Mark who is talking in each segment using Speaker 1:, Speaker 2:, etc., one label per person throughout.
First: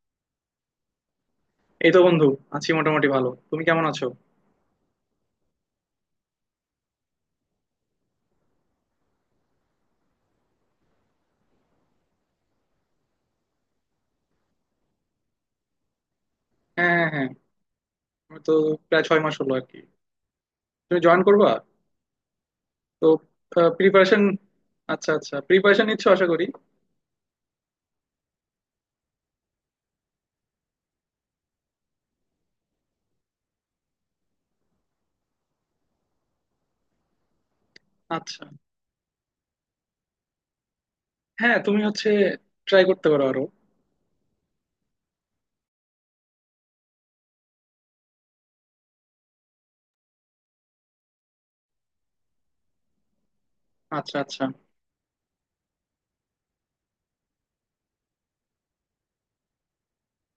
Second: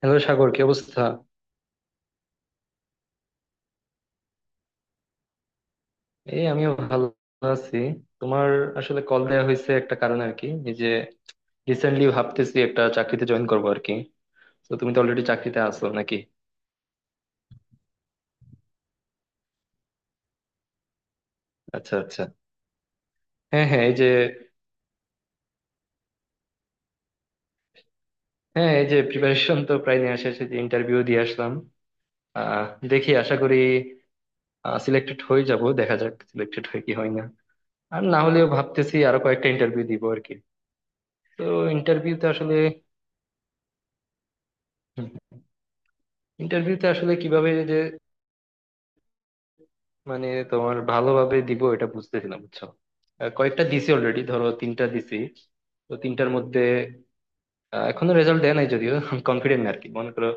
Speaker 1: Hello Sagar, কি অবস্থা?
Speaker 2: এই তো বন্ধু, আছি মোটামুটি ভালো। তুমি কেমন আছো?
Speaker 1: এই আমিও ভালো আছি। তোমার? আসলে কল দেওয়া হয়েছে একটা কারণে আর কি, এই যে রিসেন্টলি ভাবতেছি একটা চাকরিতে জয়েন করবো আর কি। তো তুমি তো অলরেডি চাকরিতে আছো নাকি?
Speaker 2: হ্যাঁ, হ্যাঁ, হ্যাঁ, আমি তো প্রায় 6 মাস হলো আর কি। তুমি জয়েন করবা?
Speaker 1: আচ্ছা আচ্ছা।
Speaker 2: তো
Speaker 1: হ্যাঁ হ্যাঁ, এই যে,
Speaker 2: প্রিপারেশন, আচ্ছা আচ্ছা, প্রিপারেশন নিচ্ছ আশা করি।
Speaker 1: হ্যাঁ এই যে প্রিপারেশন তো প্রায় নেওয়া শেষ, এই যে ইন্টারভিউ দিয়ে আসলাম। আহ দেখি আশা করি সিলেক্টেড হয়ে যাব, দেখা যাক সিলেক্টেড হয় কি হয় না। আর না
Speaker 2: আচ্ছা,
Speaker 1: হলেও ভাবতেছি আরো কয়েকটা ইন্টারভিউ দিব আর কি। তো
Speaker 2: হ্যাঁ, তুমি হচ্ছে
Speaker 1: ইন্টারভিউতে আসলে
Speaker 2: ট্রাই করতে পারো আরো।
Speaker 1: ইন্টারভিউতে আসলে কিভাবে যে, মানে তোমার ভালোভাবে দিব এটা বুঝতেছিলাম, বুঝছো? কয়েকটা দিছি
Speaker 2: আচ্ছা
Speaker 1: অলরেডি,
Speaker 2: আচ্ছা,
Speaker 1: ধরো তিনটা দিছি। তো তিনটার মধ্যে এখনো রেজাল্ট দেয় নাই যদিও কনফিডেন্ট না আরকি, মনে করো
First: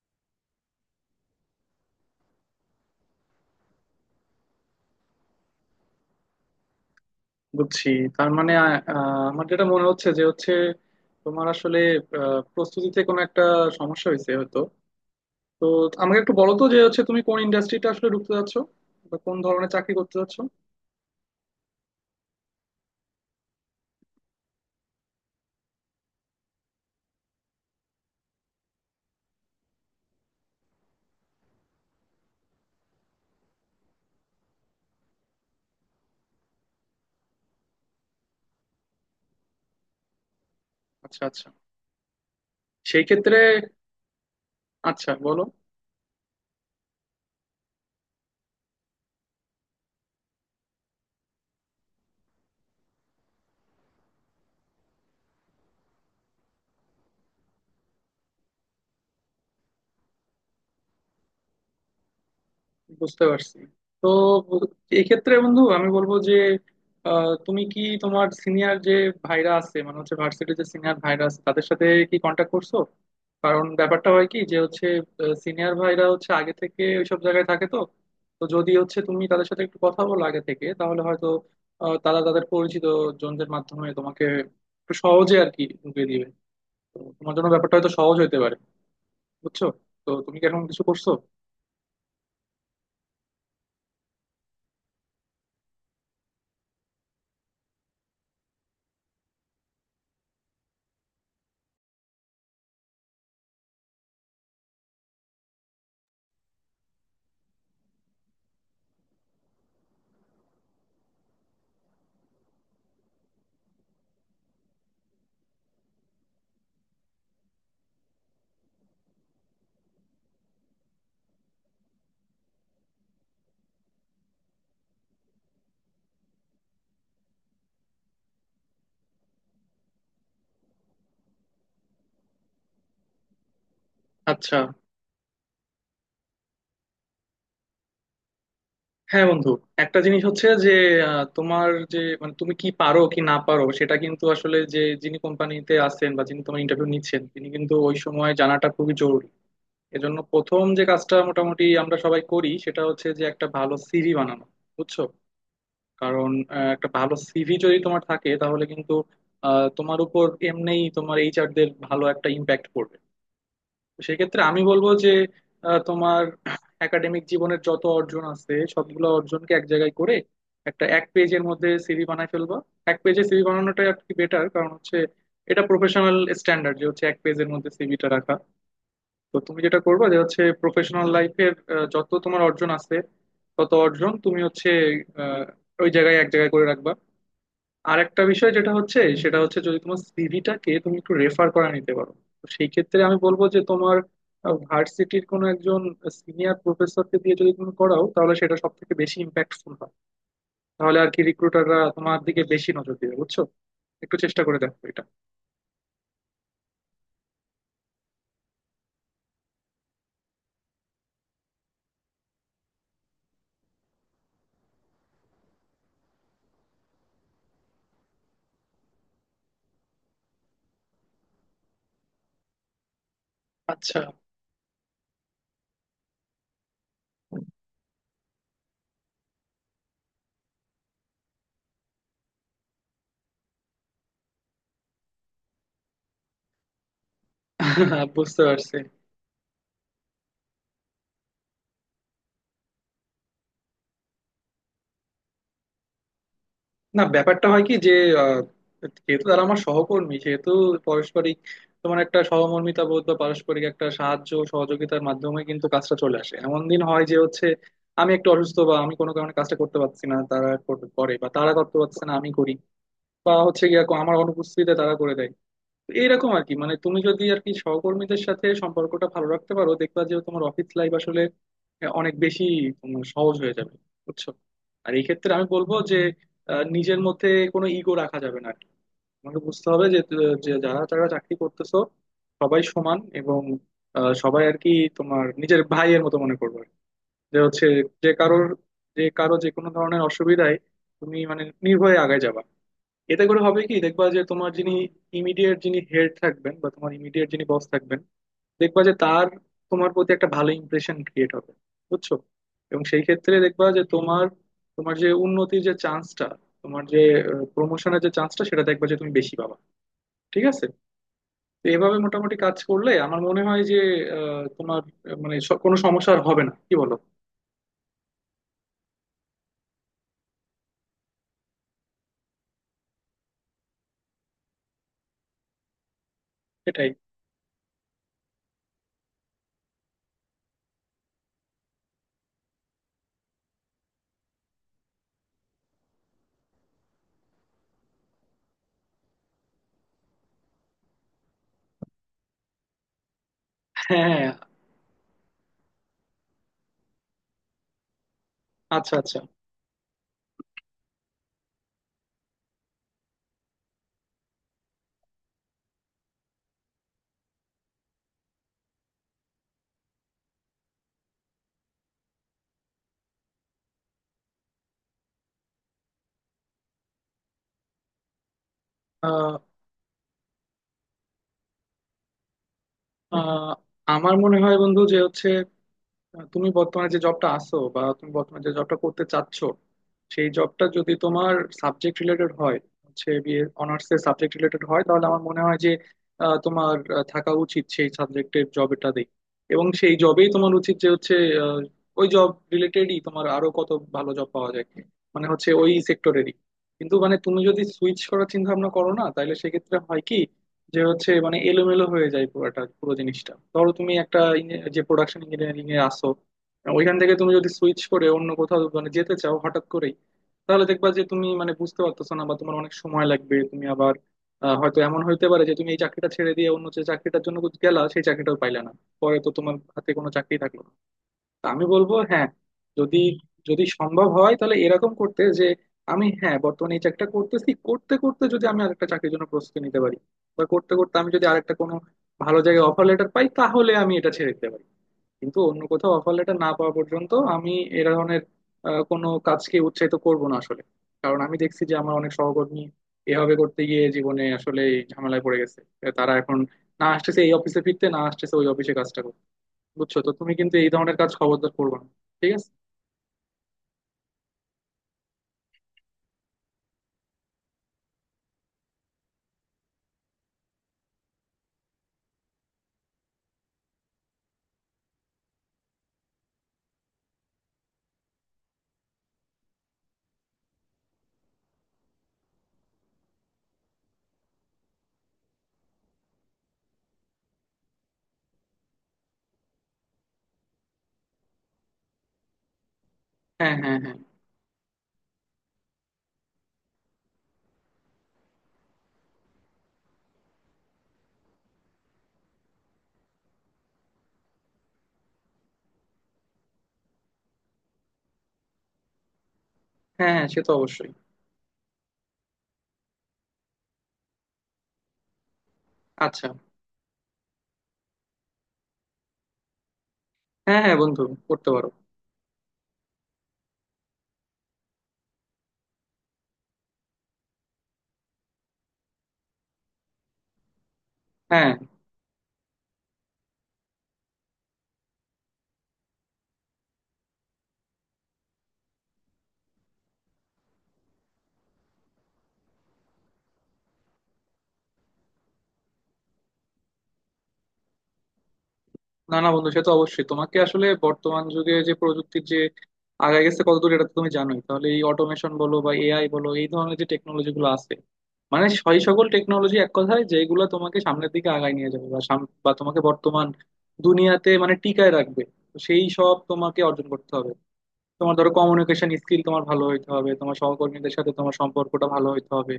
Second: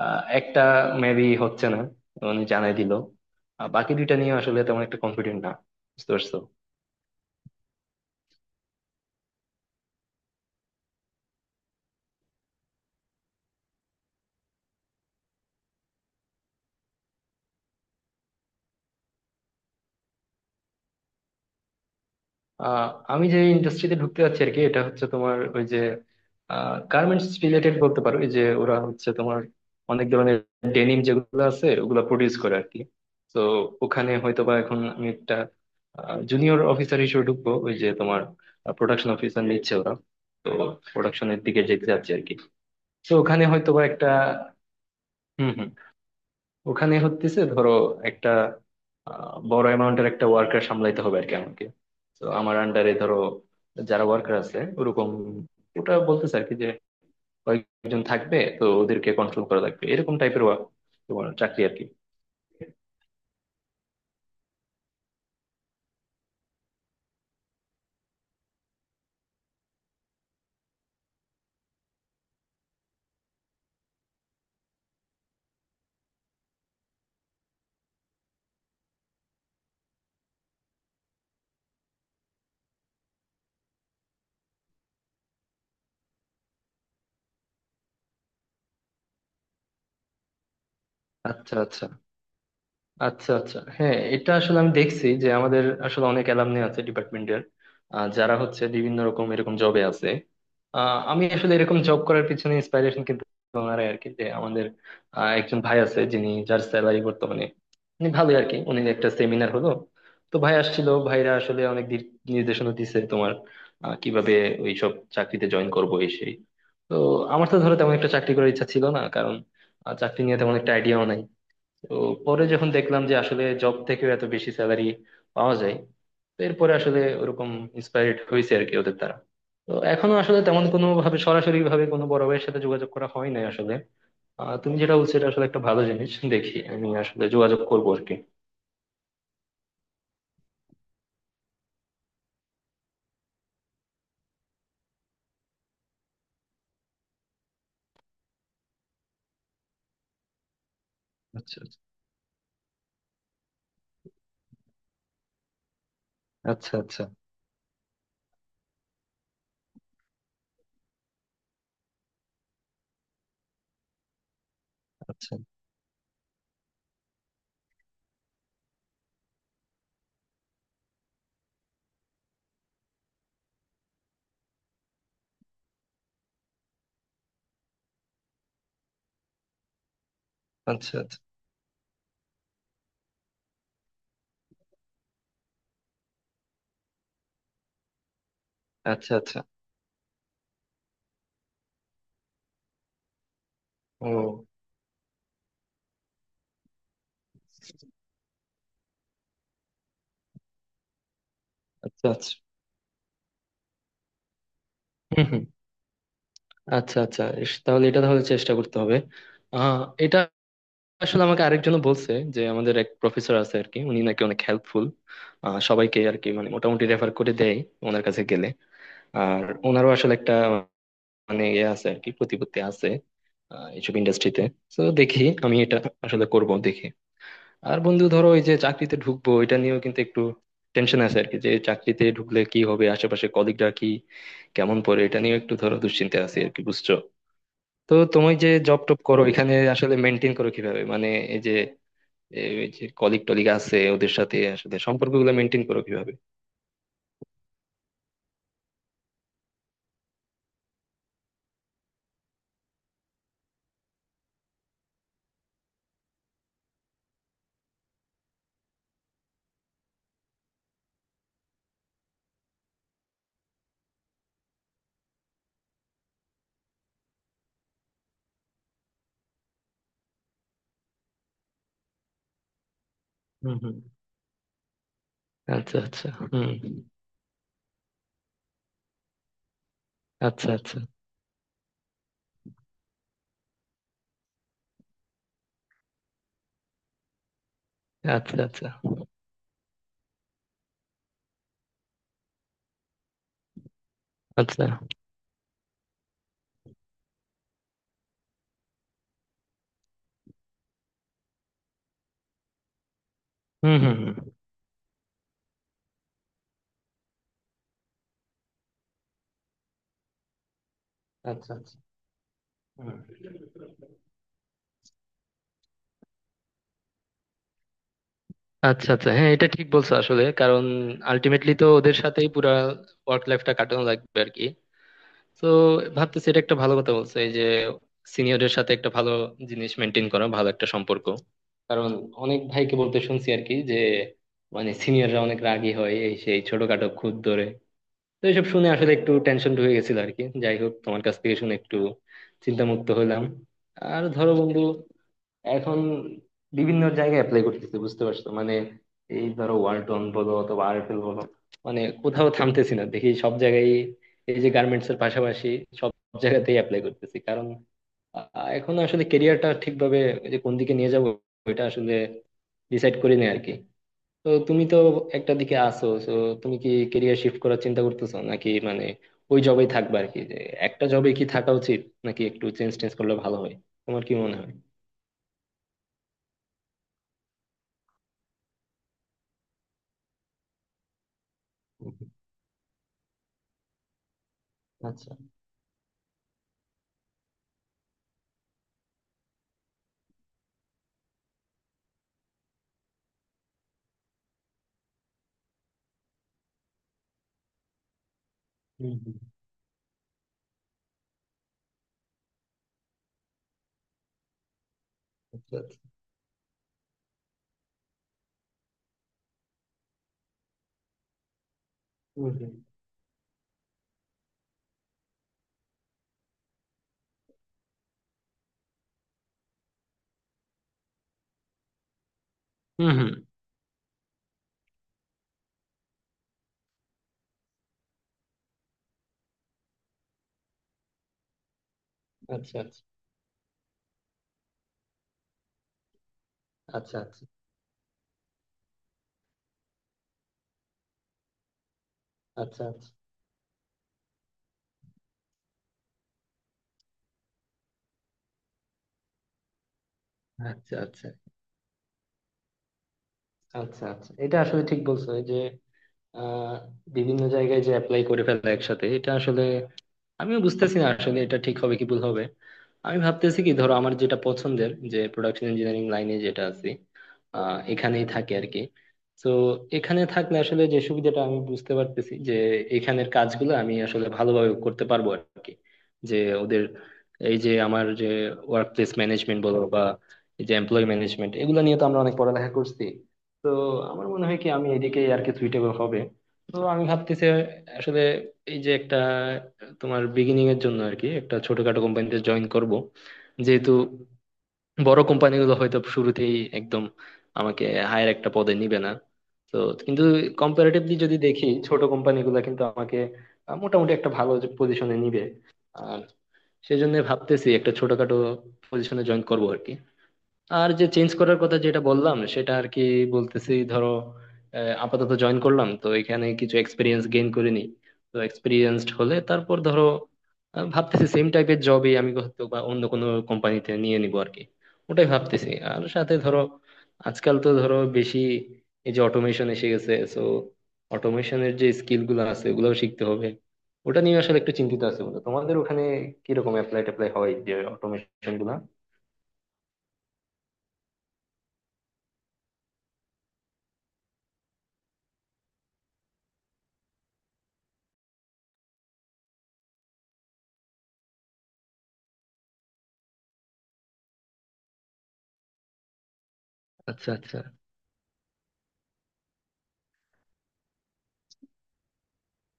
Speaker 1: একটা মেবি হচ্ছে না, মানে জানাই দিল। আর বাকি দুইটা নিয়ে আসলে তেমন একটা কনফিডেন্ট না, বুঝতে পারছো?
Speaker 2: বুঝছি। তার মানে আমার যেটা মনে হচ্ছে যে হচ্ছে তোমার আসলে প্রস্তুতিতে কোনো একটা সমস্যা হয়েছে হয়তো। তো আমাকে একটু বলো তো যে হচ্ছে তুমি কোন ইন্ডাস্ট্রিটা আসলে ঢুকতে যাচ্ছ বা কোন ধরনের চাকরি করতে যাচ্ছ?
Speaker 1: আহ আমি যে ইন্ডাস্ট্রিতে ঢুকতে যাচ্ছি আর কি, এটা হচ্ছে তোমার ওই যে গার্মেন্টস রিলেটেড বলতে পারো। এই যে ওরা হচ্ছে তোমার অনেক ধরনের ডেনিম যেগুলো আছে ওগুলো প্রডিউস করে আর কি। তো ওখানে হয়তোবা এখন আমি একটা জুনিয়র অফিসার হিসেবে ঢুকবো, ওই যে তোমার প্রোডাকশন অফিসার নিচ্ছে ওরা। তো
Speaker 2: আচ্ছা
Speaker 1: প্রোডাকশনের
Speaker 2: আচ্ছা,
Speaker 1: দিকে যেতে যাচ্ছে আর কি।
Speaker 2: সেই
Speaker 1: তো
Speaker 2: ক্ষেত্রে
Speaker 1: ওখানে হয়তোবা একটা,
Speaker 2: আচ্ছা বলো,
Speaker 1: হম ওখানে হতেছে ধরো একটা বড় অ্যামাউন্টের একটা ওয়ার্কার সামলাইতে হবে আর কি আমাকে। তো আমার আন্ডারে ধরো যারা ওয়ার্কার আছে ওরকম, ওটা বলতেছে আর কি, যে কয়েকজন থাকবে, তো ওদেরকে কন্ট্রোল করা লাগবে এরকম টাইপের তোমার চাকরি আর কি।
Speaker 2: বুঝতে পারছি। তো এক্ষেত্রে বন্ধু আমি বলবো যে তুমি কি তোমার সিনিয়র যে ভাইরা আছে, মানে হচ্ছে ভার্সিটির যে সিনিয়র ভাইরা আছে তাদের সাথে কি কন্ট্যাক্ট করছো? কারণ ব্যাপারটা হয় কি যে হচ্ছে সিনিয়র ভাইরা হচ্ছে আগে থেকে ওইসব জায়গায় থাকে। তো তো যদি হচ্ছে তুমি তাদের সাথে একটু কথা বলো আগে থেকে, তাহলে হয়তো তারা তাদের পরিচিত জনদের মাধ্যমে তোমাকে একটু সহজে আর কি ঢুকিয়ে দিবে। তো তোমার জন্য ব্যাপারটা হয়তো সহজ হতে পারে, বুঝছো? তো তুমি কি এখন কিছু করছো?
Speaker 1: আচ্ছা আচ্ছা। আচ্ছা আচ্ছা হ্যাঁ, এটা আসলে আমি দেখছি যে আমাদের আসলে অনেক অ্যালামনি আছে ডিপার্টমেন্টের, যারা হচ্ছে বিভিন্ন রকম এরকম জবে আছে। আমি আসলে এরকম জব করার পিছনে ইন্সপাইরেশন কিন্তু ওনারাই আর কি, যে আমাদের একজন ভাই আছে যিনি, যার স্যালারি বর্তমানে উনি ভালোই আর কি। উনি একটা সেমিনার হলো তো ভাই আসছিল, ভাইরা আসলে অনেক দিক নির্দেশনা দিছে তোমার, কিভাবে ওইসব চাকরিতে জয়েন করবো এই সেই। তো আমার তো ধরো তেমন একটা চাকরি করার ইচ্ছা ছিল না, কারণ চাকরি নিয়ে তেমন একটা আইডিয়াও নাই। তো পরে যখন দেখলাম যে আসলে জব থেকেও এত বেশি স্যালারি পাওয়া যায়, তো এরপরে আসলে ওরকম ইন্সপায়ার্ড হয়েছে আর কি ওদের দ্বারা। তো এখনো আসলে তেমন কোনো ভাবে, সরাসরি ভাবে কোনো বড় ভাইয়ের সাথে যোগাযোগ করা হয় নাই আসলে।
Speaker 2: আচ্ছা,
Speaker 1: তুমি যেটা বলছো এটা আসলে একটা ভালো জিনিস, দেখি আমি আসলে যোগাযোগ করবো আর কি।
Speaker 2: হ্যাঁ বন্ধু, একটা জিনিস হচ্ছে যে তোমার যে মানে তুমি কি পারো কি না পারো সেটা কিন্তু আসলে যে যিনি কোম্পানিতে আছেন বা যিনি তোমার ইন্টারভিউ নিচ্ছেন তিনি কিন্তু ওই সময় জানাটা খুবই জরুরি। এজন্য প্রথম যে কাজটা
Speaker 1: আচ্ছা
Speaker 2: মোটামুটি আমরা সবাই করি সেটা হচ্ছে যে একটা ভালো সিভি বানানো, বুঝছো? কারণ
Speaker 1: আচ্ছা।
Speaker 2: একটা
Speaker 1: আচ্ছা
Speaker 2: ভালো সিভি যদি তোমার থাকে তাহলে কিন্তু তোমার উপর এমনিই তোমার এইচআর দের ভালো একটা ইম্প্যাক্ট পড়বে। সেক্ষেত্রে আমি বলবো যে
Speaker 1: আচ্ছা।
Speaker 2: তোমার একাডেমিক জীবনের যত অর্জন আছে সবগুলো অর্জনকে এক জায়গায় করে একটা এক পেজের মধ্যে সিভি বানায় ফেলবা। এক পেজে সিভি বানানোটাই আর কি বেটার, কারণ হচ্ছে এটা প্রফেশনাল স্ট্যান্ডার্ড যে হচ্ছে এক পেজের মধ্যে সিভিটা রাখা। তো তুমি যেটা করবা যে হচ্ছে
Speaker 1: আচ্ছা
Speaker 2: প্রফেশনাল
Speaker 1: আচ্ছা।
Speaker 2: লাইফের যত তোমার অর্জন আছে তত অর্জন তুমি হচ্ছে আহ, ওই জায়গায় এক জায়গায় করে রাখবা। আর একটা বিষয় যেটা হচ্ছে
Speaker 1: আচ্ছা
Speaker 2: সেটা
Speaker 1: আচ্ছা।
Speaker 2: হচ্ছে যদি তোমার সিভিটাকে তুমি একটু রেফার করে নিতে পারো, তো সেই ক্ষেত্রে আমি বলবো যে তোমার
Speaker 1: ও
Speaker 2: ভার্সিটির কোনো একজন সিনিয়র প্রফেসরকে দিয়ে যদি তুমি করাও তাহলে সেটা সব থেকে বেশি ইম্প্যাক্টফুল হয়। তাহলে আর কি রিক্রুটাররা
Speaker 1: আচ্ছা
Speaker 2: তোমার
Speaker 1: আচ্ছা।
Speaker 2: দিকে বেশি নজর দিবে, বুঝছো? একটু চেষ্টা করে দেখো এটা।
Speaker 1: হম হম। আচ্ছা আচ্ছা ইস, তাহলে এটা তাহলে চেষ্টা করতে হবে। আহ এটা আসলে আমাকে আরেকজন বলছে যে আমাদের এক প্রফেসর আছে আর কি, উনি নাকি অনেক হেল্পফুল, সবাইকে আর কি মানে মোটামুটি রেফার করে দেয় ওনার কাছে গেলে। আর ওনারও আসলে একটা, মানে ইয়ে আছে আর কি, প্রতিপত্তি আছে এইসব
Speaker 2: আচ্ছা।
Speaker 1: ইন্ডাস্ট্রিতে। তো দেখি আমি এটা আসলে করব, দেখি। আর বন্ধু ধরো ওই যে চাকরিতে ঢুকবো এটা নিয়েও কিন্তু একটু টেনশন আছে আর কি, যে চাকরিতে ঢুকলে কি হবে, আশেপাশে কলিগরা কি কেমন পড়ে, এটা নিয়ে একটু ধরো দুশ্চিন্তা আছে আর কি, বুঝছো? তো তুমি
Speaker 2: বুঝতে
Speaker 1: যে
Speaker 2: পারছি।
Speaker 1: জব টপ করো এখানে আসলে মেনটেন করো কিভাবে, মানে যে ওই যে কলিগ টলিগ আছে ওদের সাথে আসলে সম্পর্কগুলো মেনটেন করো কিভাবে?
Speaker 2: না, ব্যাপারটা হয় কি যে আহ, যেহেতু তারা আমার সহকর্মী সেহেতু পারস্পরিক তোমার একটা সহমর্মিতা বোধ বা পারস্পরিক একটা সাহায্য ও সহযোগিতার মাধ্যমে কিন্তু কাজটা চলে আসে। এমন দিন হয় যে হচ্ছে আমি একটু অসুস্থ বা আমি কোনো কারণে কাজটা করতে পারছি না, তারা করে, বা তারা করতে পারছে না আমি করি, বা হচ্ছে গিয়ে আমার অনুপস্থিতিতে তারা করে দেয়। তো এইরকম আর কি, মানে তুমি যদি আর কি সহকর্মীদের সাথে সম্পর্কটা ভালো রাখতে পারো, দেখবা যে তোমার অফিস লাইফ আসলে অনেক বেশি তোমার সহজ হয়ে
Speaker 1: হুম
Speaker 2: যাবে,
Speaker 1: হুম।
Speaker 2: বুঝছো? আর এই ক্ষেত্রে আমি বলবো
Speaker 1: আচ্ছা
Speaker 2: যে
Speaker 1: আচ্ছা হুম।
Speaker 2: নিজের মধ্যে কোনো ইগো রাখা যাবে না আর কি। তোমাকে বুঝতে হবে যে
Speaker 1: আচ্ছা
Speaker 2: যে
Speaker 1: আচ্ছা।
Speaker 2: যারা যারা চাকরি করতেছো সবাই সমান, এবং সবাই আর কি তোমার নিজের ভাইয়ের মতো মনে করবে আর কি। যে হচ্ছে যে
Speaker 1: আচ্ছা
Speaker 2: কারোর,
Speaker 1: আচ্ছা।
Speaker 2: যে কারো যে কোনো ধরনের অসুবিধায় তুমি মানে নির্ভয়ে আগায় যাবা। এতে করে হবে কি, দেখবা যে তোমার
Speaker 1: আচ্ছা
Speaker 2: যিনি ইমিডিয়েট যিনি হেড থাকবেন বা তোমার ইমিডিয়েট যিনি বস থাকবেন, দেখবা যে তার তোমার প্রতি একটা ভালো ইমপ্রেশন ক্রিয়েট হবে, বুঝছো? এবং সেই ক্ষেত্রে দেখবা
Speaker 1: হুম
Speaker 2: যে
Speaker 1: হুম হুম।
Speaker 2: তোমার তোমার যে উন্নতির যে চান্সটা, তোমার যে প্রমোশনের যে চান্সটা সেটা দেখবা যে তুমি বেশি পাবা। ঠিক আছে?
Speaker 1: আচ্ছা
Speaker 2: তো
Speaker 1: আচ্ছা
Speaker 2: এভাবে মোটামুটি কাজ
Speaker 1: হুম।
Speaker 2: করলে আমার মনে হয় যে তোমার মানে কোনো সমস্যা আর হবে না, কি বলো?
Speaker 1: আচ্ছা আচ্ছা হ্যাঁ, এটা ঠিক বলছো আসলে, কারণ আলটিমেটলি তো ওদের সাথেই পুরা ওয়ার্ক লাইফটা কাটানো লাগবে আর কি। তো ভাবতেছি এটা একটা ভালো
Speaker 2: এটাই।
Speaker 1: কথা বলছে, এই যে সিনিয়রের সাথে একটা ভালো জিনিস মেনটেন করা, ভালো একটা সম্পর্ক। কারণ অনেক ভাইকে বলতে শুনছি আর কি যে, মানে সিনিয়ররা অনেক রাগী হয়, এই সেই, ছোটখাটো খুঁত ধরে। তো এইসব শুনে আসলে একটু টেনশন ঢুকে গেছিল আর কি। যাই হোক, তোমার কাছ থেকে শুনে একটু চিন্তামুক্ত হলাম। আর
Speaker 2: হ্যাঁ।
Speaker 1: ধরো বন্ধু এখন বিভিন্ন জায়গায় অ্যাপ্লাই করতেছি, বুঝতে পারছো মানে,
Speaker 2: আচ্ছা আচ্ছা।
Speaker 1: এই ধরো ওয়ালটন বলো অথবা আরএফএল বলো, মানে কোথাও থামতেছি না, দেখি সব জায়গায়, এই যে গার্মেন্টস এর পাশাপাশি সব জায়গাতেই অ্যাপ্লাই করতেছি। কারণ এখন আসলে কেরিয়ারটা ঠিকভাবে এই যে কোন দিকে নিয়ে যাবো এটা আসলে ডিসাইড করি না আর কি। তো তুমি তো একটা দিকে আছো, তো তুমি কি কেরিয়ার শিফট করার চিন্তা করতেছো নাকি, মানে
Speaker 2: আহ,
Speaker 1: ওই জবেই থাকবে আর কি, যে একটা জবে কি থাকা উচিত নাকি একটু চেঞ্জ টেঞ্জ করলে ভালো
Speaker 2: আহ,
Speaker 1: হয়, তোমার কি
Speaker 2: আমার মনে
Speaker 1: মনে হয়?
Speaker 2: হয় বন্ধু যে হচ্ছে তুমি বর্তমানে যে জবটা আছো বা তুমি বর্তমানে যে জবটা করতে চাচ্ছ, সেই জবটা যদি তোমার সাবজেক্ট রিলেটেড হয়, হচ্ছে বিএ অনার্স এর সাবজেক্ট রিলেটেড হয়, তাহলে
Speaker 1: আচ্ছা
Speaker 2: আমার মনে হয় যে তোমার থাকা উচিত সেই সাবজেক্টের জবটাতেই। এবং সেই জবেই তোমার উচিত যে হচ্ছে আহ, ওই জব রিলেটেডই তোমার আরো কত ভালো জব পাওয়া যায়, মানে হচ্ছে ওই সেক্টরেরই। কিন্তু মানে তুমি যদি সুইচ করার চিন্তা ভাবনা করো
Speaker 1: হুম
Speaker 2: না,
Speaker 1: হুম।
Speaker 2: তাহলে সেক্ষেত্রে হয় কি যে হচ্ছে মানে এলোমেলো হয়ে যায় পুরোটা পুরো জিনিসটা। ধরো তুমি একটা যে প্রোডাকশন
Speaker 1: আচ্ছা
Speaker 2: ইঞ্জিনিয়ারিং এ
Speaker 1: আচ্ছা
Speaker 2: আসো, ওইখান থেকে তুমি যদি সুইচ করে অন্য কোথাও মানে যেতে চাও হঠাৎ করেই, তাহলে দেখবা যে তুমি মানে বুঝতে পারতেছো না
Speaker 1: হুম
Speaker 2: বা
Speaker 1: হুম
Speaker 2: তোমার অনেক সময় লাগবে তুমি আবার হয়তো এমন হইতে পারে যে তুমি এই চাকরিটা ছেড়ে দিয়ে অন্য যে চাকরিটার জন্য গেলা সেই চাকরিটাও পাইলা না, পরে তো তোমার হাতে কোনো চাকরি থাকলো না। তো আমি বলবো, হ্যাঁ,
Speaker 1: হুম
Speaker 2: যদি
Speaker 1: হুম।
Speaker 2: যদি সম্ভব হয় তাহলে এরকম করতে, যে আমি হ্যাঁ বর্তমানে এই চাকরিটা করতেছি, করতে করতে যদি আমি আরেকটা চাকরির জন্য প্রস্তুতি নিতে পারি বা করতে করতে আমি যদি আরেকটা কোনো ভালো
Speaker 1: আচ্ছা
Speaker 2: জায়গায়
Speaker 1: আচ্ছা।
Speaker 2: অফার লেটার পাই তাহলে আমি এটা ছেড়ে দিতে পারি। কিন্তু অন্য কোথাও অফার লেটার না পাওয়া
Speaker 1: আচ্ছা
Speaker 2: পর্যন্ত আমি এ ধরনের কোনো কাজকে উৎসাহিত করব না আসলে। কারণ আমি দেখছি যে আমার অনেক সহকর্মী
Speaker 1: আচ্ছা।
Speaker 2: এভাবে করতে গিয়ে জীবনে আসলে ঝামেলায় পড়ে গেছে। তারা এখন না আসতেছে এই অফিসে ফিরতে, না আসতেছে ওই অফিসে কাজটা করতে। বুঝছো? তো তুমি কিন্তু এই
Speaker 1: আচ্ছা
Speaker 2: ধরনের
Speaker 1: আচ্ছা।
Speaker 2: কাজ খবরদার করবে না, ঠিক আছে?
Speaker 1: আচ্ছা আচ্ছা এটা আসলে ঠিক বলছো, এই যে আহ বিভিন্ন জায়গায় যে অ্যাপ্লাই করে ফেলে একসাথে এটা আসলে আমিও বুঝতেছি না আসলে এটা ঠিক হবে কি ভুল হবে। আমি ভাবতেছি কি, ধরো আমার যেটা পছন্দের যে প্রোডাকশন ইঞ্জিনিয়ারিং লাইনে যেটা আছি এখানেই থাকি আর কি। তো এখানে থাকলে আসলে যে সুবিধাটা আমি বুঝতে পারতেছি যে এখানের কাজগুলো আমি আসলে ভালোভাবে করতে পারবো আর কি। যে ওদের এই যে আমার যে ওয়ার্ক প্লেস ম্যানেজমেন্ট বলো বা এই যে এমপ্লয় ম্যানেজমেন্ট, এগুলো নিয়ে তো আমরা অনেক পড়ালেখা করছি। তো
Speaker 2: হ্যাঁ, হ্যাঁ, হ্যাঁ।
Speaker 1: আমার মনে হয় কি আমি এদিকে আর কি সুইটেবল হবে। তো আমি ভাবতেছি আসলে এই যে একটা তোমার বিগিনিং এর জন্য আর কি একটা ছোটখাটো কোম্পানিতে জয়েন করব, যেহেতু বড় কোম্পানিগুলো হয়তো শুরুতেই একদম আমাকে হায়ার একটা পদে নিবে না। তো কিন্তু
Speaker 2: হ্যাঁ হ্যাঁ, সে তো অবশ্যই।
Speaker 1: কম্পারেটিভলি যদি দেখি ছোট কোম্পানিগুলো কিন্তু আমাকে মোটামুটি একটা ভালো পজিশনে নিবে। আর
Speaker 2: আচ্ছা,
Speaker 1: সেজন্য ভাবতেছি একটা ছোটখাটো পজিশনে জয়েন করব আর কি।
Speaker 2: হ্যাঁ
Speaker 1: আর
Speaker 2: হ্যাঁ
Speaker 1: যে
Speaker 2: বন্ধু,
Speaker 1: চেঞ্জ করার
Speaker 2: করতে
Speaker 1: কথা
Speaker 2: পারো।
Speaker 1: যেটা বললাম সেটা আর কি, বলতেছি ধরো আপাতত জয়েন করলাম তো এখানে কিছু এক্সপিরিয়েন্স গেইন করে নিই। তো এক্সপিরিয়েন্সড হলে তারপর ধরো ভাবতেছি সেম
Speaker 2: হ্যাঁ,
Speaker 1: টাইপের জবই আমি হয়তো বা অন্য কোনো কোম্পানিতে নিয়ে নিবো আর কি। ওটাই ভাবতেছি। আর সাথে ধরো আজকাল তো ধরো বেশি এই যে অটোমেশন এসে গেছে, সো অটোমেশনের যে স্কিল গুলো আছে ওগুলোও শিখতে হবে। ওটা নিয়ে আসলে একটু চিন্তিত আছে, বলে তোমাদের ওখানে কিরকম অ্যাপ্লাই ট্যাপ্লাই হয় যে অটোমেশন গুলা?
Speaker 2: না না বন্ধু, সে তো অবশ্যই তোমাকে আসলে বর্তমান যুগে যে প্রযুক্তির যে আগায় গেছে কতদূর এটা তো তুমি জানোই। তাহলে এই অটোমেশন বলো বা এআই বলো, এই ধরনের যে টেকনোলজি গুলো আছে, মানে সেই সকল টেকনোলজি এক কথায় যেগুলো তোমাকে সামনের দিকে আগায় নিয়ে যাবে বা বা তোমাকে বর্তমান দুনিয়াতে মানে টিকায় রাখবে, তো সেই সব তোমাকে অর্জন
Speaker 1: আচ্ছা
Speaker 2: করতে হবে।
Speaker 1: আচ্ছা।
Speaker 2: তোমার ধরো কমিউনিকেশন স্কিল তোমার ভালো হইতে হবে, তোমার সহকর্মীদের সাথে তোমার সম্পর্কটা ভালো হইতে হবে,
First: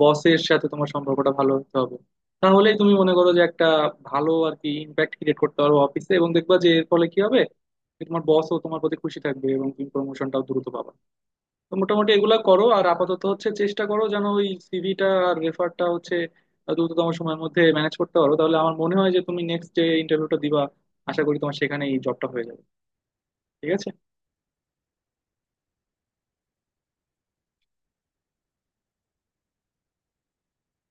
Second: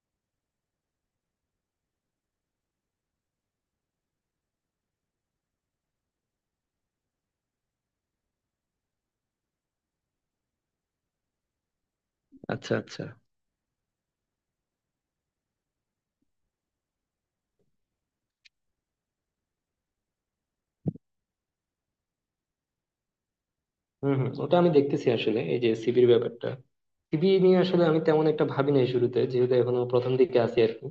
Speaker 2: বসের সাথে তোমার সম্পর্কটা ভালো হইতে হবে। তাহলেই তুমি মনে করো যে একটা ভালো আর কি ইম্প্যাক্ট ক্রিয়েট করতে পারো অফিসে, এবং দেখবা যে এর ফলে কি হবে, যে তোমার বসও তোমার প্রতি খুশি থাকবে এবং তুমি প্রমোশনটাও দ্রুত পাবা। তো মোটামুটি এগুলা করো,
Speaker 1: আচ্ছা
Speaker 2: আর
Speaker 1: আচ্ছা।
Speaker 2: আপাতত হচ্ছে চেষ্টা করো যেন ওই সিভিটা আর রেফারটা হচ্ছে দ্রুততম সময়ের মধ্যে ম্যানেজ করতে পারো, তাহলে আমার মনে হয় যে তুমি নেক্সট যে ইন্টারভিউটা দিবা, আশা করি তোমার সেখানেই জবটা হয়ে যাবে। ঠিক আছে?
Speaker 1: হম হম, ওটা আমি দেখতেছি আসলে এই যে সিভির ব্যাপারটা, বিয়ে নিয়ে আসলে আমি তেমন একটা ভাবি নাই শুরুতে, যেহেতু এখনো প্রথম দিকে আছি আর কি।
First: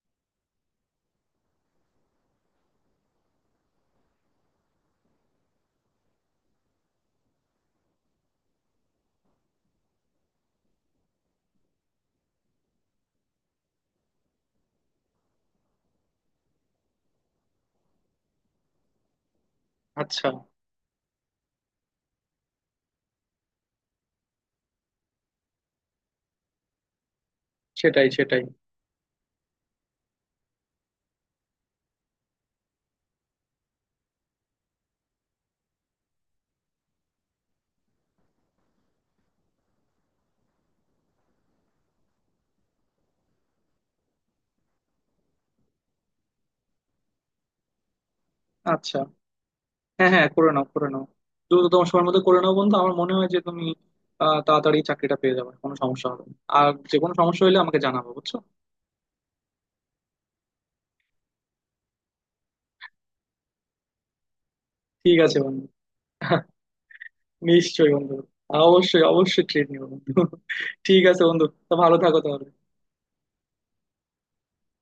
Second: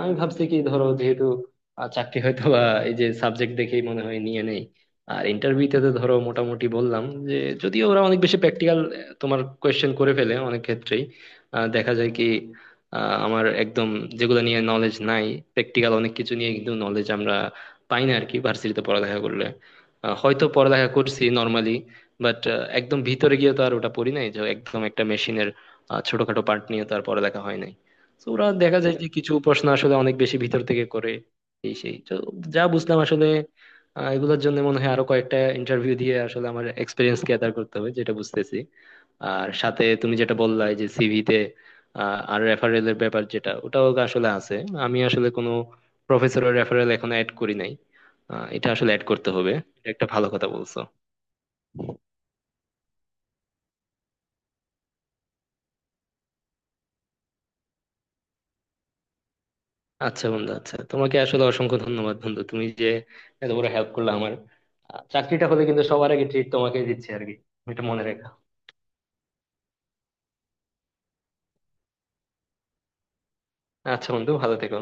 Speaker 1: আমি ভাবছি কি ধরো যেহেতু চাকরি হয়তো বা এই যে সাবজেক্ট দেখেই মনে হয় নিয়ে নেই। আর ইন্টারভিউতে তো ধরো মোটামুটি বললাম যে, যদিও ওরা অনেক বেশি প্র্যাকটিক্যাল তোমার কোয়েশ্চেন করে ফেলে অনেক ক্ষেত্রেই, দেখা যায় কি আমার একদম যেগুলো নিয়ে নলেজ নাই, প্র্যাকটিক্যাল অনেক কিছু নিয়ে কিন্তু নলেজ আমরা পাই না আর কি ভার্সিটিতে পড়ালেখা করলে।
Speaker 2: আচ্ছা,
Speaker 1: হয়তো পড়ালেখা করছি নর্মালি, বাট একদম ভিতরে গিয়ে তো আর ওটা পড়ি নাই, যে একদম একটা মেশিনের ছোটখাটো পার্ট নিয়ে তার পড়ালেখা হয় নাই।
Speaker 2: সেটাই
Speaker 1: তো
Speaker 2: সেটাই।
Speaker 1: ওরা দেখা যায় যে কিছু প্রশ্ন আসলে অনেক বেশি ভিতর থেকে করে, এই সেই। তো যা বুঝলাম আসলে, এগুলোর জন্য মনে হয় আরো কয়েকটা ইন্টারভিউ দিয়ে আসলে আমার এক্সপিরিয়েন্স গ্যাদার করতে হবে, যেটা বুঝতেছি। আর সাথে তুমি যেটা বললা এই যে সিভিতে আর রেফারেল এর ব্যাপার যেটা, ওটাও আসলে আছে। আমি আসলে কোনো প্রফেসরের রেফারেল এখনো অ্যাড করি নাই, এটা আসলে
Speaker 2: আচ্ছা,
Speaker 1: অ্যাড করতে হবে, এটা একটা
Speaker 2: হ্যাঁ
Speaker 1: ভালো
Speaker 2: হ্যাঁ,
Speaker 1: কথা
Speaker 2: করে নাও
Speaker 1: বলছো।
Speaker 2: করে নাও, দ্রুত তোমার সময়ের মধ্যে করে নাও বন্ধু। আমার মনে হয় যে তুমি তাড়াতাড়ি চাকরিটা পেয়ে যাবে, কোনো সমস্যা হবে না। আর যে কোনো সমস্যা হলে আমাকে জানাবো, বুঝছো?
Speaker 1: আচ্ছা বন্ধু, আচ্ছা তোমাকে আসলে অসংখ্য ধন্যবাদ বন্ধু, তুমি যে এত বড় হেল্প করলে আমার।
Speaker 2: ঠিক আছে
Speaker 1: চাকরিটা হলে
Speaker 2: বন্ধু।
Speaker 1: কিন্তু সবার আগে ট্রিট তোমাকে দিচ্ছি আর কি, এটা
Speaker 2: নিশ্চয়ই
Speaker 1: মনে
Speaker 2: বন্ধু।
Speaker 1: রেখো।
Speaker 2: অবশ্যই অবশ্যই, ট্রেন নিবো বন্ধু। ঠিক আছে বন্ধু, তো ভালো থাকো তাহলে।
Speaker 1: আচ্ছা বন্ধু, ভালো থেকো।